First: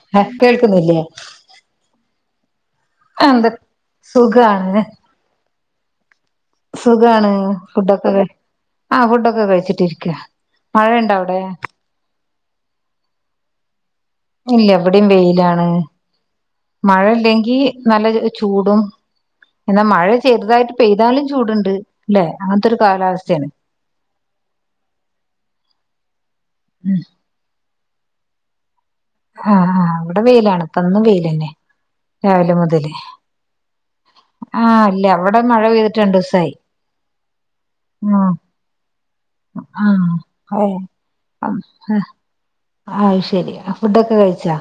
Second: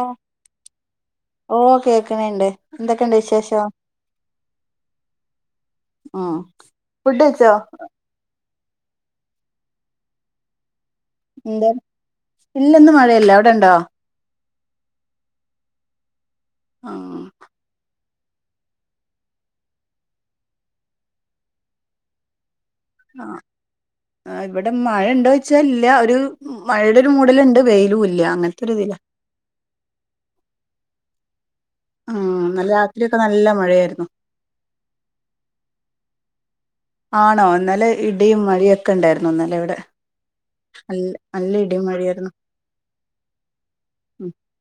ഓഹ് ഹ കേൾക്കുന്നില്ലേ ഓഹ് കേക്ക്ന്ന്ണ്ട് എന്തൊക്കെയുണ്ട് എന്ത് വിശേഷം സുഖാണ് ആഹ് സുഖാണ് ഫുഡൊക്കെ കഴി ആഹ് ഫുഡൊക്കെ കഴിച്ചിട്ടിരിക്കാ മഴണ്ടോ അവ് എന്ത്‌ ഇല്ലന്ന് മഴയല്ല അവിടെണ്ടോ ഇല്ല ഇവടിം വെയിലാണ് മഴ ആഹ് ഇല്ലെങ്കി നല്ല ചൂടും എന്നാ മഴ ചെറ്തായിട്ട് പെയ്താലും ചൂട്ണ്ട് ലെ അങ്ങനത്തൊരു കാലാ സ്ഥ്യാണ് ആഹ് ഇവിടെ മഴണ്ടോയ്ച്ചാ ഇല്ല ഒരു ഉം മഴയുടെ ഒരു മൂടല്ണ്ട് വെയിലുംല് ഇല്ല അങ്ങനത്തൊരുതീലാ ആഹ് ആഹ് ഇവിടെ വെയിലാണ് ഇപ്പന്നും വെയിലെന്നെ ആഹ് രാവിലെ ഇന്നലെ മുതല് രാത്രിയൊക്കെ നല്ല മഴയായിരുന്നു ആഹ് ഇല്ല ഇവടെ മഴ പെയ്തിട്ട് രണ്ടൂസായി ആണോ ഇന്നലെ ഇടിയും മഴയൊക്കെ ഇണ്ടായിരുന്നു ഇന്നലെ ഇവിടെ ആഹ് നല്ല നല്ല ഇടിയും മഴയായിരുന്നു ആഹ് അത് ശെരി ഫുഡൊക്കെ ഉം കഴിച്ചാ?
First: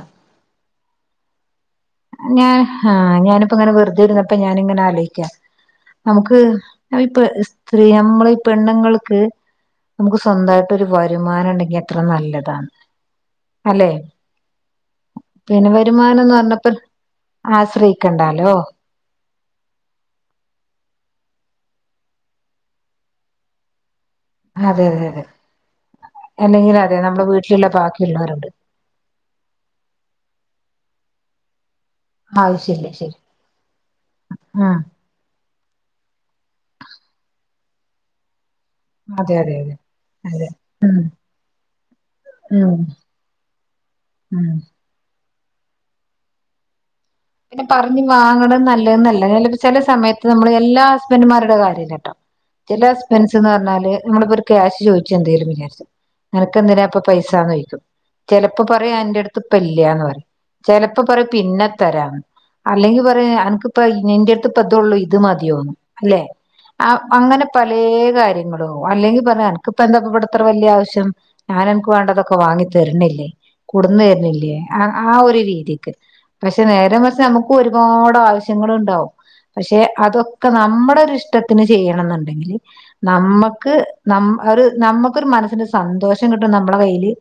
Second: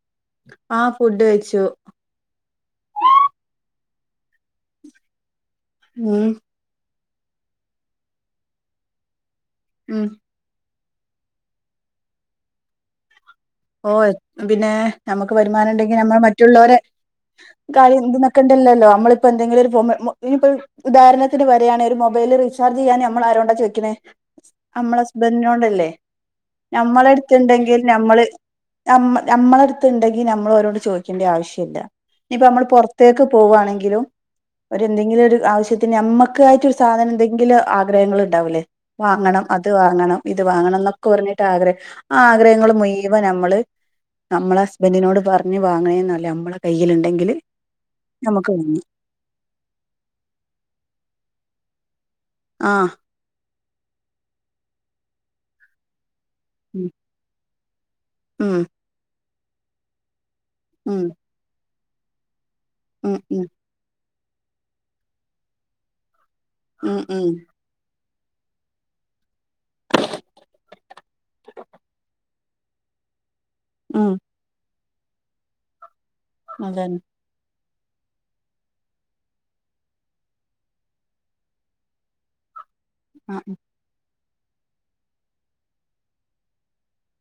ആഹ് ഫുഡ് കഴിച്ചു ഞാൻ ആഹ് ഞാനിപ്പ ഇങ്ങനെ വെറ്തെ ഇര്ന്നപ്പം ഞാനിങ്ങനെ ആലോയിക്കാ ഉം നമുക്ക് അത് ഇപ്പ സ്ത്രീ നമ്മള് ഈ പെണ്ണുങ്ങൾക്ക് ഉം നമുക്ക് സ് സ്വന്തായിട്ട് ഒരു വരുമാനണ്ടെങ്കി എത്ര നല്ലതാന്ന് ഓഹ് എ പിന്നെ നമുക്ക് പിന്നെ വരുമാനണ്ടെങ്കി നമ്മള് വരുമാനംന്ന് പറഞ്ഞപ്പോ മറ്റുള്ളോരെ കാര്യം [unintelligible] ആശ്രയിക്കണ്ടാലോ നോക്കണ്ടല്ലല്ലോ നമ്മള് ഇപ്പൊ എന്തെങ്കിലും ഒരു വുമ ഇനിപ്പോ ഉദാഹരണത്തിന് പറയാണ് ഒരു മൊബൈല് റീചർജെയ്യാന് നമ്മള് ആരോണ്ടാ ചോയിക്ക്ണ് അതെ നമ്മളെ അതെ അതെ ഹസ്ബന്റിനോടല്ലേ അല്ലെങ്കിൽ അതെ നമ്മുടെ വീട്ടിലുള്ള നമ്മളെട്ത്ത്ണ്ടെങ്കി നമ്മള് ബാക്കിയുള്ളവരുണ്ട് നമ്മ നമ്മളെട്ത്ത്ണ്ടെങ്കി നമ്മള് ഓരോട് ചോയിക്കേണ്ട ആവശ്യല്ല ഇനിയിപ്പ നമ്മള് ആവശ്യമില്ല ശരി പുറത്തേക്ക് പോവാണെങ്കിലും ആ ഒരു എന്തെങ്കിലും ഒര് ആവശ്യ ത്തിന് നമ്മക്കായിട്ട് ഒരു സാധനം എന്തെങ്കിലും ആഗ്രഹങ്ങള് ഇണ്ടാവൂല്ലേ അതെ വാങ്ങണം അതെ അത് അതെ വാങ്ങണം ഇത് അതെ വാങ്ങണം ഉം എന്നൊക്കെ പറഞ്ഞിട്ട് ആഗ്രഹം ആ ഉം ആഗ്രഹങ്ങള് മുഴ് ‌വൻ നമ്മള് ഉം നമ്മളെ ഹസ്ബന്റിനോട് പറഞ്ഞ് വാങ്ങണെലും നമ്മളെ കയ്യില്ണ്ടെങ്കില് പിന്നെ പറഞ്ഞ് വാങ്ങണം നല്ലത് എന്നല്ല ചില സമയത്ത് നമ്മള് എല്ലാ ഹസ്ബന്റ്മാരുടെ കാര്യം അല്ലട്ടോ ആ ചെല ഹസ്‌ബെന്റ്സ് എന്ന് പറഞ്ഞാല് നമ്മളിപ്പോ ഒരു ക്യാഷ് ചോയിച്ച് എന്തെങ്കിലും വിചാരിച്ചോ അനക്കെന്തിനാ ഉം ഇപ്പ പൈസാന്ന് ചോയിക്കും ഉം ചെലപ്പോ പറയും എന്റെ അട്ത്ത് ഇപ്പ ഇല്ലാന്ന് പറയും ചിലപ്പോ ഉം പറ പിന്നെ തരാം അല്ലെങ്കി ഉം പറയും ഉം അൻക്ക് ഇ ഇന്റെയ അടുത്ത് ഇപ്പ ഇത ഉള്ളൂ ഇത് മതിയോന്നുന്നു അല്ലെ ഉം ഉം അങ്ങനെ പലയ കാര്യങ്ങളോ അല്ലെങ്കിൽ പറഞ്ഞ എനക്ക്പ്പ എന്തപ്പെടുത്ത വലിയ ആവശ്യം ഞാനെ എനിക്ക് വേണ്ടതൊക്കെ ഒക്കെ വാങ്ങി തരുന്നില്ലേ കുടന്നു ഉം തരുന്നില്ലേ ആ ആ ഒരു രീതിക്ക് പക്ഷെ നേരെ അതന്നെ മറച്ച് നമുക്ക് ഒരുപാട് ആവശ്യങ്ങൾ ഉണ്ടാവും പക്ഷെ അതൊക്കെ നമ്മുടെ ഇഷ്ടത്തിന് ചെയ്യണം എന്നുണ്ടെങ്കില് ആ ആ. നമ്മുക്ക് ന ഒരു നമ്മുക്കരു മനസ്സിന്റെ സന്തോഷം കിട്ടും നമ്മളുടെ കയ്യില്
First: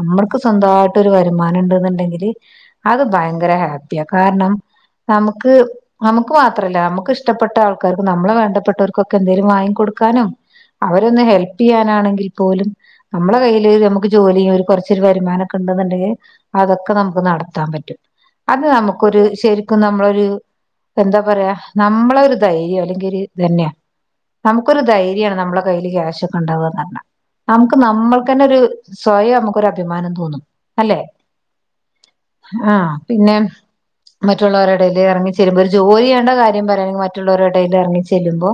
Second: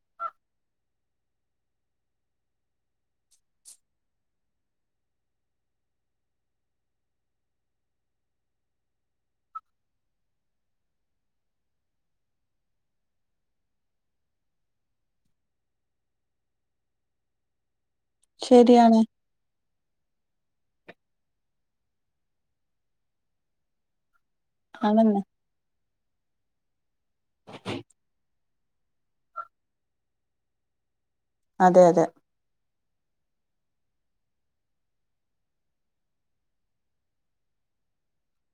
നമ്മുക്ക് സ്വന്തമായിട്ട് ഒരു വരുമാനം ഉണ്ടന്നുണ്ടെങ്കില് അത് ഭയങ്കര ഹാപ്പി കാരണം നമുക്ക് നമുക്ക് മാത്രല്ല നമ്മുക്ക് ഇഷ്ടപ്പെട്ട ആൾക്കാർക്ക് നമ്മളെ വേണ്ടപ്പെട്ടവർക്കൊക്കെ എന്തെങ്കലും വാങ്ങി കൊടുക്കാനോ അവരൊന്ന് ഹെൽപ് ചെയ്യാനാണെങ്കിൽ പോലും നമ്മളുടെ കയ്യില് നമുക്ക് ജോലിയും ഒരു കൊറച്ചൊരു വരുമാനംക്കെ ഉണ്ടുന്നുണ്ടിൽ അതൊക്കെ നമുക്ക് നടത്താൻ പറ്റും അത് ശരിയാണ് നമുക്കൊരു ശ നമ്മളൊരു എന്താ പറയാ നമ്മള ഒരു ധൈര്യം അല്ലെങ്കിൽ ഒരു ധന്യ നമുക്കൊരു ആണന്നെ ധൈര്യമാണ് നമ്മളുടെ കയ്യിൽ ക്യാഷ ഒക്കെ ഉണ്ടാവുകന്ന് പറഞ്ഞാ നമുക്ക് നമ്മൾക്ക്ന്നെ ഒരു സ്വയം നമുക്കൊരു അഭിമാനം തോന്നും അല്ലെ അതെ അതെ ആഹ പിന്നെ മറ്റുള്ളവരുടെടയിൽ ഇറങ്ങിെല്ലമ്പോ ഒരു ജോലി ചെയേണ്ട കാര്യം പറയയാണെങ്കിൽ മറ്റുള്ളവരുടെടയിൽ ഇറങ്ങി ചെല്ലുമോ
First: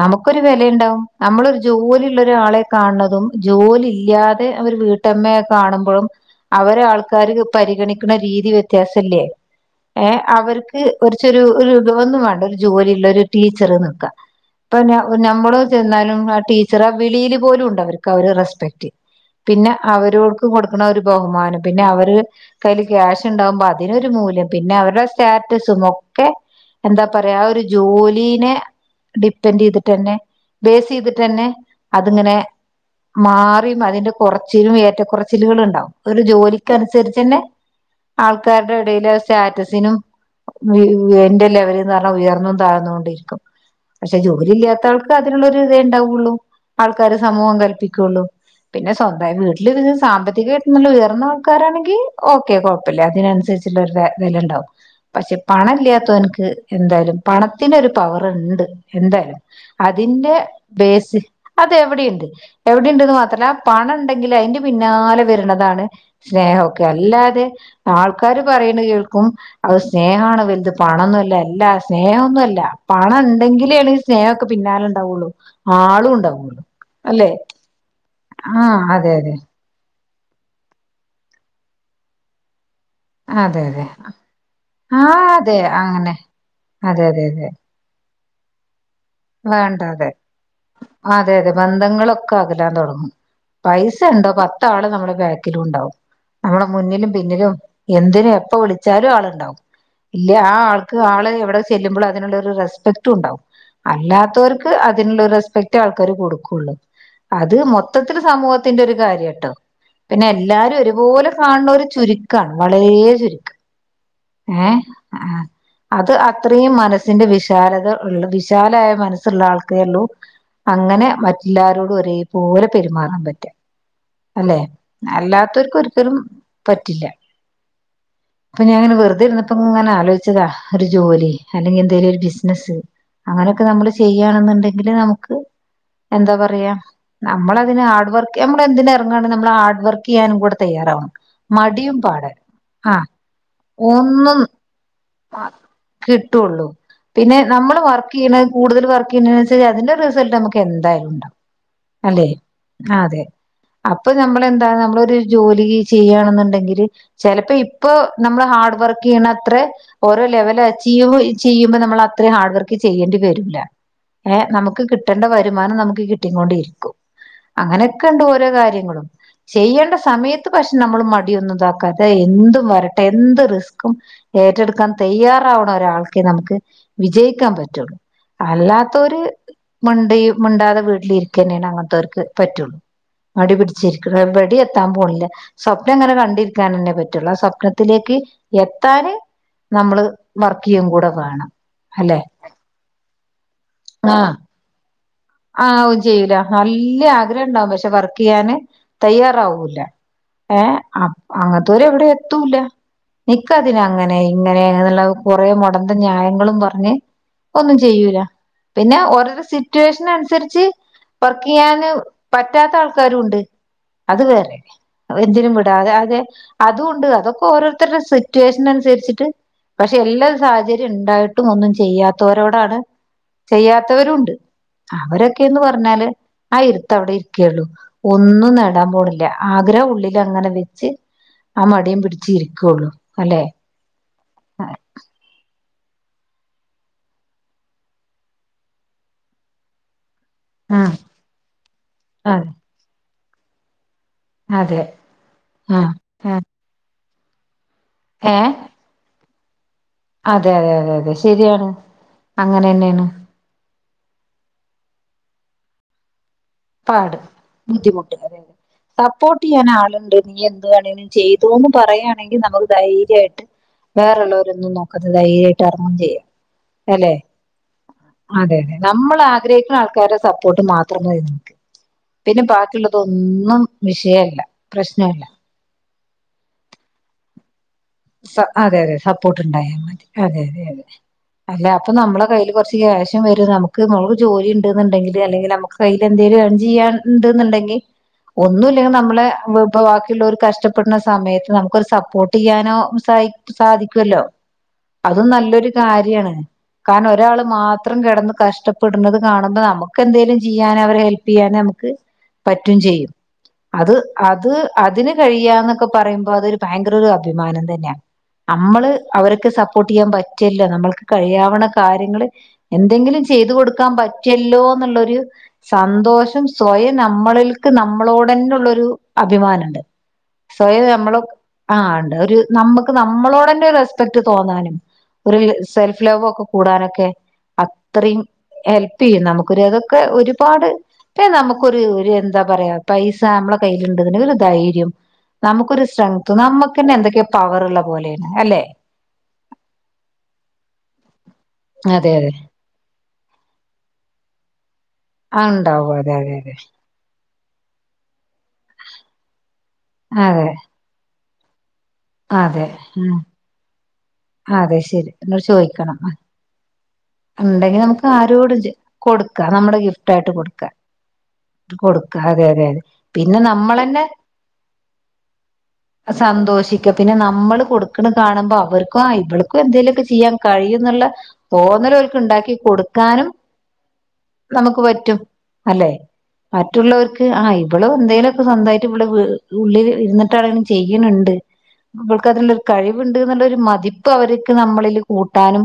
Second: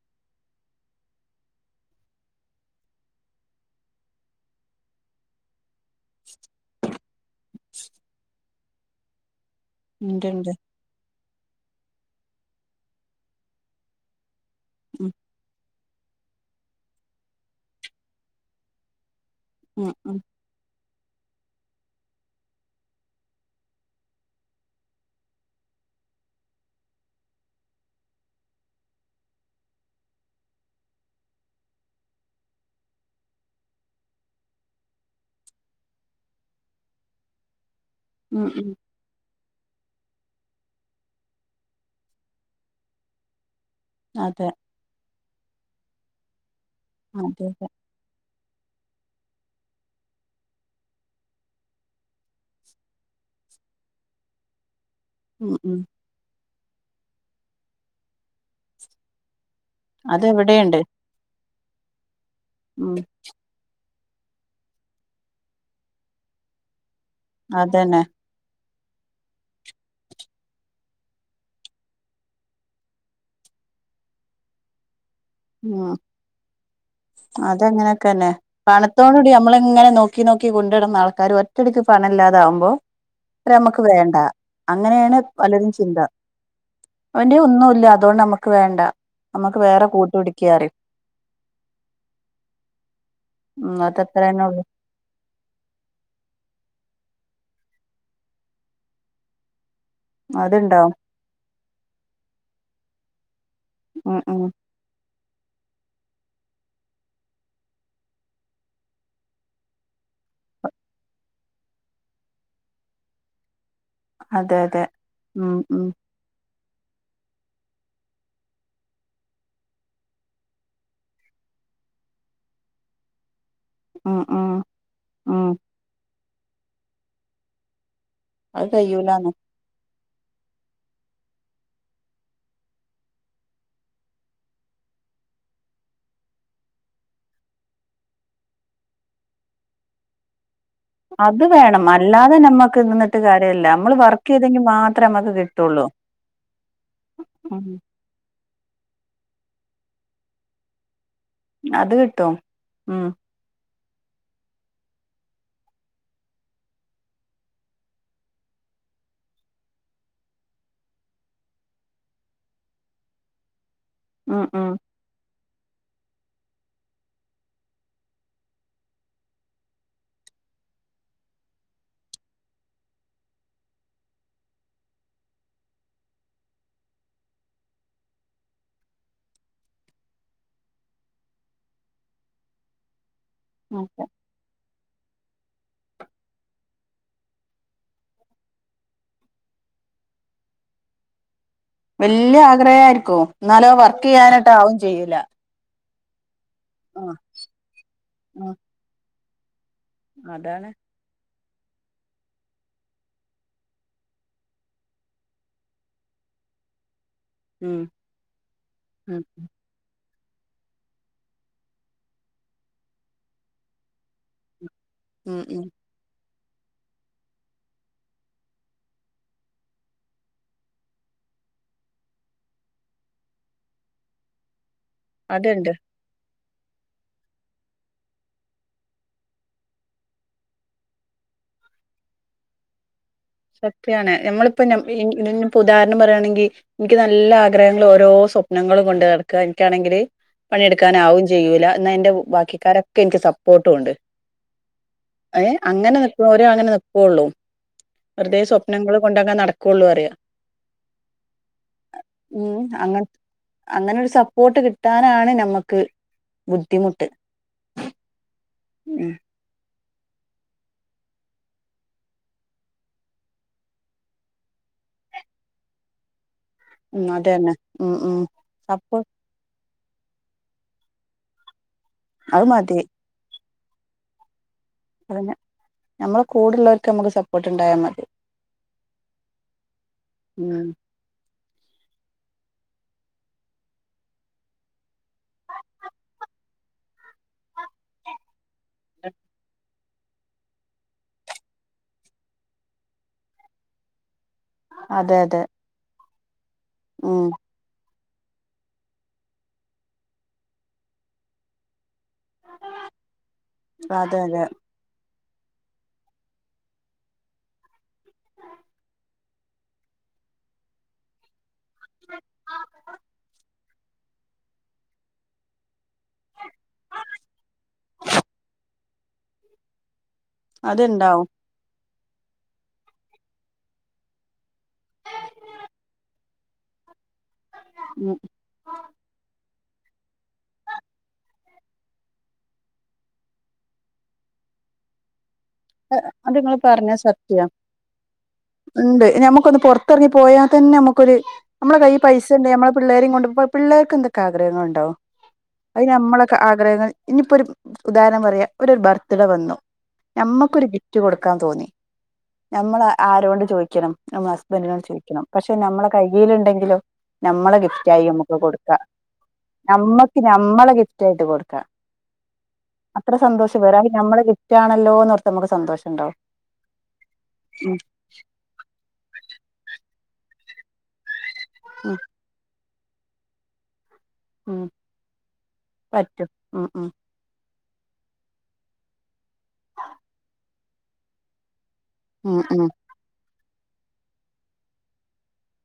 നമുക്കൊരു വിലുണ്ടാവും നമ്മളൊരു ജോലിള്ളരാളെ കാണുന്നതും ജോലി ഇല്ലാതെ അവ വീട്ട മുമ്മയെ കാണു അവരെ ആൾക്കാർ പരിഗണിക്കുന്ന രീതി വ്യത്യാസല്ലേ ഏ ഉണ്ട് ഉണ്ട് അവർക്ക് [unintelligible] വേണ്ട ഒരു ജോലി ഇള്ള ഒരു ടീച്ചർ വെക്കാം ഇപ്പൊ ഉം നമ്മള് ലും ആ ടീച്ചർ വിളിയിൽ പോലും ഉണ്ട് അവർക്ക് അവ റെസ്പെക്ട് പിന്നെ ഉം ഉം അവരോ കൊടുക്കുന്ന ഒരു ബഹുമാന പിന്നെ അവര് കയ്ൽ ക്യാഷ് ഉണ്ടാകുമ്പോ അപ്പ അതിനൊരു മൂല്യം പിന്നെ അവരുടെ സ്റ്റാറ്റസും ഒക്കെ എന്താ പറയാ ഒരു ജോലീനെ ഡിപ്പെൻഡ് ചെയ്തിട്ട്ന്നെ ബേസ് ചെയ്തിട്ട്ന്നെ അതിങ്ങനെ മാറിയും അതിന്റെ കുറച്ചിലും ഏറ്റക്കുറച്ചിലുകള ഉണ്ടാവും ഒരു ജോലിക്ക് അനുസരിച്ച് തന്നെ ഉം ഉം ആൾക്കാരുടെ ഇടയിൽ സ്റ്റാറ്റസിനും എന്റെ ലെവല എന്ന് പറഞ്ഞാൽ ഉയർന്നും താഴർന്നുകൊണ്ടിരിക്കും പക്ഷെ അതെ ജോലി ഇല്ലാത്തവൾക്ക് അതിനുള്ളൊരു ഇതേ ഉണ്ടാവുള്ളൂ ആൾക്കാര് അതെ സമൂഹം അതെ കല്പ്പിക്ക പിന്നെ സ്വന്തം വീട്ടിലി സാമ്പത്തികമായിട്ടംല്ല ഉയർന്ന ആൾക്കാരാണെങ്കിൽ ഓക്കെ കുഴപ്പില്ല അതിനനുസരിച്ചുള്ള ഒരു വിലണ്ടാവും പക്ഷെ ഉം പണ ഉം ഇല്ലാത്തവർക്ക് എന്തായാലും പണത്തിന ഒരു പവർ ഉണ്ട് എന്തായാലും അതിന്റെ അതെവിടെയുണ്ട് ബേസ് അത് എവിടെയുണ്ട് എവിടെയ ഉം ഉണ്ടന്ന് മാത്ര പണ ഉണ്ടെങ്കിൽ അതിന്റെ പിന്നാലെ വരുന്നതാണ് സ്നേഹമൊക്കെ അല്ലാതെ അതന്നെ ആൾക്കാര് പറയുന്ന കേൾക്കും അത് സ്നേഹണ വലുത് പണന്നുമല്ല എല്ല സ്നേഹംന്നുമല്ല പണം ഉണ്ടെങ്കിലെയാണ് സ്നേഹമൊക്കെ പിന്നാലെ ഉണ്ടാവുള്ളൂ ആളും ഉണ്ടാവുള്ളു അല്ലെ അത അങ്ങനെയൊക്കെ തന്നെ ആഹ് അതെ പണത്തോടുകൂടി അതെ നമ്മള ഇങ്ങനെ നോക്കി നോക്കി കൊണ്ടിടുന്ന ആൾക്കാർ ഒറ്റടിക്ക് പണം ഇല്ലാതാവുമ്പോ അവരെ അതെ നമുക്ക് അതെ വേണ്ട അങ്ങനെയാണ് ആഹ് അതെ പലരും ചിന്ത അങ്ങനെ അതെ അതെ അവന്റെ അതെ ഒന്നും ഇല്ല അതുകൊണ്ട് നമ്മുക്ക് വേണ്ട നമ്മുക്ക് വേണ്ട വേറെ അതെ കൂട്ട് പിടിക്കാറ അതെ അതെ ബന്ധങ്ങളൊക്കെ അകലാൻ തുടങ്ങും ഉം പൈസ ഉണ്ടോ അതത്രന്നെ പത്ത ഉള്ളു ആള് നമ്മളുടെ ബാക്കിലും ഉണ്ടാവും. നമ്മളെ മുന്നിലും പിന്നിലും എന്തിനും എപ്പ വിളിച്ചാലും ആളുണ്ടാവും. ഇല്ല, ആ അതുണ്ടാവും ആൾക്ക് ആള് എവിടെ ചെല്ലുമ്പോളും അതിനുള്ളൊരു റെസ്പെക്റ്റ ഉണ്ടാവും. ഉം ഉം അല്ലാത്തവർക്ക് അതിനുള്ള റെസ്പെക്റ്റ് ആൾക്കാര് കൊടുക്കുള്ളൂ. അത് മൊത്തത്തില് സമൂഹത്തിന്റെ ഒരു കാര്യ ട്ടോ? പിന്നെ, എല്ലാരും ഒരു പോലെ കാണുനോര് ചുരുക്കാണ്. വളരെ ചുരുക്ക ആണ്. അതെ അതെ ഏഹ്, ആഹ് ഉം ഉം അത് ആ. അത്രയും മനസ്സിന്റെ വിശാലത ഉള്ള വിശാലായ മനസ്സുള്ള ആൾക്കേ ള്ളൂ. അങ്ങനെ മറ്റല്ലാരോടും ഒരേ പോലെ പെരുമാറാൻ പറ്റാ. ഉം ഉം അല്ലെ, ഉം അല്ലാത്തോര് ക്ക് ഒരിക്കലും പറ്റില്ല. ഇപ്പൊ, അത് ഞാങ്ങനെ വെറുതെ കയ്യൂലാന്ന് ഇരുന്ന പ്പങ്ങനെ ആലോയിച്ചതാ, ഒരു ജോലി, അല്ലെങ്കി എന്തെങ്കിലും ഒരു ബിസിനസ്സ്. അങ്ങനൊക്കെ നമ്മള് ചെയ്യയാ ണെന്ന്ണ്ടെങ്കില് നമുക്ക്. എന്താ പറയാ, നമ്മളതിന് ഹാർഡ് വർക്ക് നമ്മള് എന്തിന് എറങ്ങാണ് നമ്മള് ഹാർഡ് വർക്ക് ചേയ്യാനും കൂടെ. തയ്യാറാവണം അത് വേണം. മടിയും പാടെ അല്ലാതെ നമ്മക്ക് ആഹ് നിന്നിട്ട് കാര്യല്ല. നമ്മള് വർക്ക് ചെയ്തങ്കി മാ മ കിട്ടൊള്ളൂ, പിന്നെ ഉം നമ്മള് വർക്ക്. ക്ക്ണ് കൂടുതൽ വർക്ക് ചെയ്യണതിന് അനുസരിച്, അതിന്റെ റിസൾട് നമുക്ക് എന്തായാലും ണ്ടാവും. അത് അല്ലെ കിട്ടും ആഹ് ഉം അതെ. അപ്പൊ നമ്മളെന്താ, നമ്മളൊരു ജോലി ചെയ്യാണെന്നുണ്ടെങ്കില്. ചെലപ്പോ ഇപ്പൊ നമ്മള് ഹാർഡ് വർക്ക്യ്യണത്രേ. ഓരോ ലെവല് അച്ചീവ് ചെയ്യുമ്പോ, നമ്മളത്രി ഹാർഡ് വർക്ക് ചെയ്യേണ്ടി വരൂല. ഹേ, ഉം ഉം നമുക്ക് കിട്ടണ്ട വരുമാനം നമുക്ക് കിട്ടി ക്കൊണ്ടിരിക്കും. അങ്ങനൊക്കെണ്ട് ഓരോ കാര്യങ്ങളും. ചെയ്യേണ്ട സമയത്ത് പക്ഷെ, നമ്മള് മടിയൊന്നും ഇതാക്കാതെ എന്തും വരട്ടെ എന്ത് റിസ്കും. ഏറ്റെടുക്കാം തയ്യാറാവുന്ന ഒരാൾക്കെ നമുക്ക് വിജയിക്കാൻ പറ്റുള്ളൂ. അല്ലാത്തോര് മണ്ടി മിണ്ടാതെ വീട്ടിലിരിക്കന്നെണ് അങ്ങനത്തോ ര്ക്ക് പറ്റൊള്ളൂ. മടി അതെ പിടിച്ചിരിക്ക്ണോല് എവടിം എ ത്താൻ പോണില്ല. സ്വപ്നങ്ങനെ കണ്ടിരിക്കാന ന്നെ പറ്റൊള്ളൂ. ആഹ് സ്വപ്ന ത്തിലേക്ക് എത്താന്. നമ്മള് വർക്ക യ്യും കൂടെ വേണം. അല്ലെ വല്യേ ആഗ്രഹാരിക്കും. ഇന്നാലോ വർക്ക് ആഹ് ചെയ്യാനോട്ട് ആവും ചെയ്യൂല. ആവും ചെയ്യൂല. വല്യേ ആഹ് ആഗ്രഹം ഇണ്ടാവും പക്ഷെ വർക്ക് ചെയ്യാന് ആഹ് തയ്യാറാവൂല. അതാണ് ഏഹ് അപ്പ് അങ്ങൻത്തോര് എവിടെ എത്തൂല. നിക്കതിന് അങ്ങനെ ഇങ്ങനെന്ന് ള്ള കൊറെ മൊടന്തം ന്യായങ്ങളും പറഞ്ഞ്. ഒന്നും ഉം ചെയ്യൂല. പിന്നെ ഉം ഓരോരോ സിറ്റോഷ് നുസരിച്ച് വർക്ക്യ്യാന് പറ്റാത്ത ആൾക്കാരും ഇണ്ട്. അത് വേറെ. ഉം എന്തിനും ഉം വിടാതെ അതെ അതുണ്ട് അതൊക്കെ, ഓരോ രുത്തരുടെ സിറ്റുവേഷനനുസരിച്ചിട്ട്. പക്ഷെ എല്ലാ സാഹചര്യം ഇണ്ടായിട്ടും, ഒന്നും ചെയ്യാത്തവരോടാണ്. ചെയ്യാത്തവരുും ഇണ്ട്. അവരൊക്കെ ന്ന് അത്ണ്ട് പറഞ്ഞാല്. ആഹ്, ഇരുത്തവടെ ഇരിക്കെള്ളു. ഒന്നും നേടാപോണില്ല. ആഗ്രഹം ഉള്ളിലങ്ങനെ വെച്ച്. ആഹ്, മടിം പിടിച് ഇരിക്കൊള്ളു അല്ലെ. ക്കെയാണ് നമ്മളിപ്പൊ ന ഇ ഇപ്പൊ ഉദാഹരണം പറയാണെങ്കി, ഇനിക്ക് നല്ല ആഗ്രഹങ്ങളും ഓരോ സ്വപ്നങ്ങളും കൊണ്ട് നടക്ക എനിക്കാണെങ്കില്. ആ പണിടുക്കാ നാവും ചെയ്യൂല. എന്ന എന്റെ അതെ ബാക്കിക്കാരൊക്കെ എനിക്ക് സപ്പോർട്ടും ഉണ്ട്. അതെ ഏഹ് ആ അങ്ങനെ നിക്ക്ണോര് അങ്ങനെ നിക്കൊള്ളൂ. ഏ വെറുതെ സ്വപ്നങ്ങള് കൊണ്ടങ്ങനെ നടകൊള്ളുന്ന് പറയ. അതെ അതെ അതെ അതെ ശരിയാണ് അങ്ങനെന്നെണ്. അങ്ങനൊരു സപ്പോട്ട് കിട്ടാനാണ് ഞമ്മക്ക് പാട് ബുദ്ധിമുട്ട് അതെ അതെ ഉം [unintelligible] ടിയ്യാനാള്ണ്ടങ്കി നീ എന്ത്‌ വേണെങ്കിലും ചെയ്തോന്ന് പറയ്യാണെങ്കി നമക്ക് ധൈര്യായിട്ട് വേറെള്ളോരൊന്നും നോക്കതെ ധൈര്യായിട്ട് അറങ്ങും ചെയ്യാ ഉം അല്ലെ അതന്നെ ഉം ഉം അതെ അതെ സപ്പോ നമ്മള് ആഗ്രഹിക്ക്ണ ആൾക്കാരെ സപ്പോട്ട് മാത്രം മതി പിന്നെ അത് മതി ബാക്കിള്ളതൊന്നും വിഷയല്ല പ്രശ്നമല്ല അതെന്നെ ഞമ്മളെ കൂടുള്ളോൽക്ക് നമ്മക്ക് സപ്പോട്ട് ഇണ്ടായാ മതി സ അതെ അതെ സപ്പോട്ട് ഇണ്ടായ മതി അതെ അതെ ഉം അതെ അല്ല അപ്പൊ നമ്മളെ കയ്യില് കൊറച്ച് ക്യാഷും വരും നമുക്ക് നുള്ള് ജോലിണ്ട് ന്ന്ണ്ടെങ്കില് അല്ലെങ്കി നമ്മക്ക് കയ്യിലെന്തെലും ഏൺ ചെയ്യാ ഇണ്ട്ന്ന്ണ്ടങ്കി ഏഹ് ഒന്നുല്ലെങ്കി നമ്മളെ ഇപ്പോ ബാക്കിള്ളോര് കഷ്ടപ്പെട്ണ സമയത്ത് നമുക്കൊരു സപ്പോർട്ട് ചെയ്യാനോ സായ്‌ സാധിക്കുല്ലോ അതെ അതും അതെ നല്ലൊരു കാര്യാണ് കാരണം ഉം ഒരാള് മാ ത്രം കേടന്ന് കഷ്ടപ്പെട്ണത് കാണുമ്പം നമുക്ക് എന്തേലും ചെയ്യാന് അവരെ ഹെല്പ് ചെയ്യാനും നമുക്ക് പറ്റും ചെയ്യും അത് അതെ അതെ അത് അതിന് കഴിയാന്നൊക്കെ പറയുമ്പോ അതൊരു ഭയങ്കര ഒരു അഭിമാനം ത ല്ല അമ്മള് അവർക്ക് സപ്പോർട്ട് ചെയ്യാൻ പറ്റില്ലോ നമ്മൾക്ക് കഴിയാവ്ണ കാര്യങ്ങള് എന്തെങ്കിലും ചെയ്തു കൊടുക്കാൻ പറ്റിയല്ലോന്നുള്ളൊരു സന്തോഷം സ്വയം നമ്മളിൽക്ക് നമ്മളോടന്നെ ഉള്ളൊരു അഭിമാനണ്ട് സ്വയം നമ്മള് അത്ണ്ടാവും ആണ്ട് ഒരു നമ്മക്ക് നമ്മളോടെന്നെ ഒരു റെസ്പെക്ട് തോന്നാനും ഒരു സെൽഫ് ലവ് ഒക്കെ കൂടാനൊക്കെ ഉം അത്രീം ഹെൽപ്പെയ്യും നമുക്കൊരു അതൊക്കെ ഒരുപാട് പ്പ നമുക്കൊരു ഒരു എന്താ പറയാ പൈസ നമ്മളെ കയ്യിലുണ്ട് ന്ന്ണ്ടെങ്കിൽ ഒരു ധൈര്യം നമുക്കൊരു സെങ്ങ്ത്ത് അത് ഇങ്ങള് നമുക്കന്നെ എന്തൊക്കെയോ പവറ്ള്ള പോലെണ് ണ്ട് നമുക്കൊന്ന് പുറത്തിറങ്ങി പോയാ തന്നെ നമുക്കൊരു നമ്മളെ കൈയി അതെ അതെ പൈസണ്ട് നമ്മളെ പിള്ളേരും കൊണ്ട് പിള്ളേർക്ക് എന്ത്‌ [unintelligible] ആ അത് ഉണ്ടാവും അതെ നമ്മളൊക്കെ അതെ അതെ ആഗ്രഹങ്ങൾ ഇനിപ്പോരു ഉദാഹരണം പറയാ ഒരു ബർത്ത്ഡേ വന്നു അതെ നമ്മക്കൊരു ഗിഫ്റ്റ് കൊടുക്കാൻ തോന്നി അതെ നമ്മള് ഉം ആരൊണ്ട് ചോയ്ക്ക്ണ് നമ്മളെ ഹ അതെ ബന്റിനോട് ശരി ചോയ്ക്കണം എന്നോട് പക്ഷെ നമ്മളെ ചോദിക്കണം കൈയ്യില് ഇണ്ടെങ്കിലോ നമ്മളെ ഉണ്ടെങ്കി ഗിഫ്റ്റായി നമുക്ക് നമ്മക്ക് ആരോടും ചെ കൊടുക്കാ കൊടുക്ക നമ്മുടെ ഗിഫ്റ്റ് നമ്മക്ക് ആയിട്ട് കൊടുക്ക നമ്മളെ ഗിഫ്റ്റ് ആയിട്ട് കൊട് ക്ക കൊടുക്ക അതെ അതെ അതെ അത്ര പിന്നെ സന്തോഷം വേറെ ല്ല നമ്മളന്നെ നമ്മളെ ഗിഫ്റ്റാണല്ലോന്ന് സന്തോഷിക്ക പിന്നെ നമ്മള് ഉം കൊടുക്ണ കാണുമ്പോ അവർ ക്കോ ഇവൾക്കും എന്തേലുക്കെ ചെയ്യാൻ കഴിയുംന്ന്ള്ളെ തോന്നല് ഉം ഓൽക്ക് ഇണ്ടാക്കി കൊടുക്കാനും ഉം നമുക്ക് പറ്റും അല്ലെ പറ്റും ഉം ഉം മറ്റുള്ളൊർക്ക് ആഹ് ഇവളും എന്തേലുക്കെ സ്വന്തായിട്ട് ഇവള് വ് ഉള്ളിൽ ഇരുന്നിട്ടാണെങ്കിലും ചെയ്യണ് ണ്ട് ഇവൾക്ക് ഉം അതിനുള്ളൊരു ഉം കഴിവുണ്ട് ഇന്ന്ള്ളോരു മ ഇപ്പോ അവർക്ക് നമ്മളില് കൂട്ടാനും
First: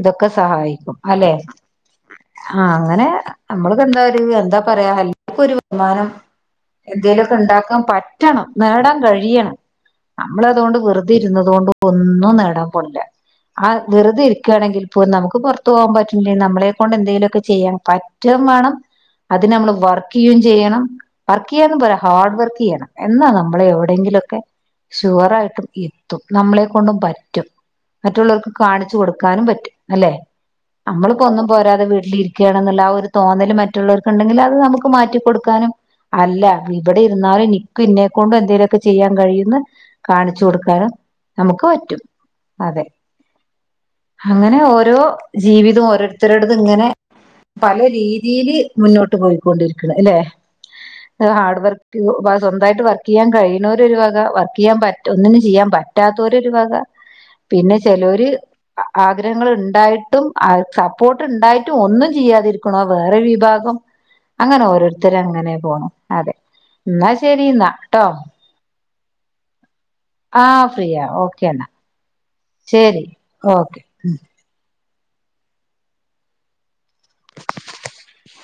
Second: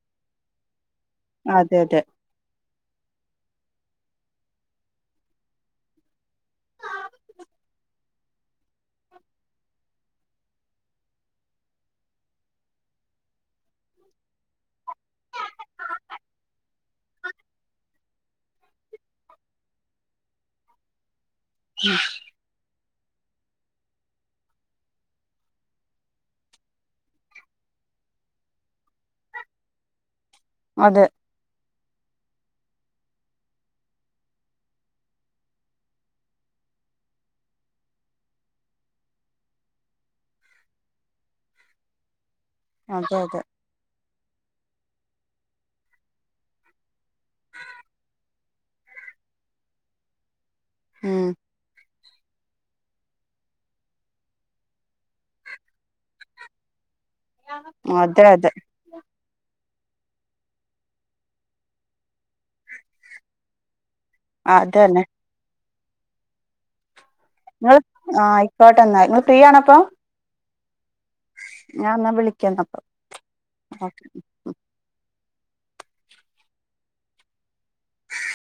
ഇതൊക്കെ സഹായിക്കും അല്ലെ അതെ അതെ ആഹ് അങ്ങനെ നമ്മള് എന്താ ഒരു എന്താ പറയാ എല്ലാർക്കും ഒരു വരുമാനം എന്തേലുക്കെ ഇണ്ടാക്കാൻ പറ്റണം നേടാൻ കഴിയണം അമ്മള് അതോണ്ട് വെറുതെ ഇരുന്നതോണ്ട് ഒന്നും നേടാൻ പോണില്ല ആഹ് വെറുതെ ഇരിക്ക്ണെങ്കിൽ പ്പോ നമുക്ക് പുറത്തു പോവാൻ പറ്റില്ല നമ്മളെ കൊണ്ട് എന്തെലുക്കെ ചെയ്യാൻ പ റ്റെം വേണം അതിന് നമ്മള് വർക്ക് ചെയ്യേം ചെയ്യണം വർക്ക് ചെയ്യാന്ന് പോര ഹാർഡ് വർക്ക് ചെയ്യണം എന്നാ നമ്മള് എവിടെങ്കിലുക്കെ ഷുവറായിട്ടും എത്തും നമ്മളെ കൊണ്ടും പ റ്റും മറ്റുള്ളോർക്ക് കാണിച്ചു കൊടുക്കാനും പറ്റും അല്ലെ അതെ നമ്മള് ഒന്നും പോരാതെ വീട്ടിലിരിക്കുകയാണെന്നുള്ള ആഹ് ഒരു തോന്നൽ മറ്റുള്ളവർക്ക് ഉണ്ടെങ്കിൽ അത് നമുക്ക് മാറ്റികൊടുക്കാനും അല്ല ഇവിടെ ഇരുന്നാലും നിക്കും ഇന്നെക്കൊണ്ടും എന്തേലുക്കെ ചെയ്യാൻ കഴിയന്ന് കാണിച്ചു കൊടുക്കാനും നമുക്ക് പറ്റും അതെ അങ്ങനെ ഓരോ ജീവിതവും ഓരോരുത്തരുടും ഇങ്ങനെ പല രീതിയില് മുന്നോട്ട് പോയിക്കൊണ്ടിരിക്കണ് അല്ലെ ഉം ഹാർട് വർക്ക് സ്വന്തായിട്ട് വർക്ക് ചെയ്യാൻ കഴിയുന്നോര് ഒരു വക വർക്ക് ചെയ്യാൻ പറ്റ ഒന്നിനും ചെയ്യാൻ പറ്റാത്തൊരു ഒരു വക പിന്നെ അതെ ചെലൊര് അതെ ആഗ്രഹങ്ങൾ ഉണ്ടായിട്ടും സപ്പോർട്ട് ഉണ്ടായിട്ടും ഒന്നും ചെയ്യാതിരിക്ക ന്നാ വേറെ വിഭാഗം അങ്ങനെ അതന്നെ ഓരോരുത്തര് അങ്ങനെ പോണം അതെ എന്നാ ശരി എന്നാ ങ്ങൾ ട്ടോ ആഹ് ആയ്കോട്ടെ എന്നാ നിങ്ങൾ ഫ്രീ ആണോ ഇപ്പൊ ആഹ് ഫ്രീയാ ഓക്കെ എന്നാ ശരി ഓക്കെ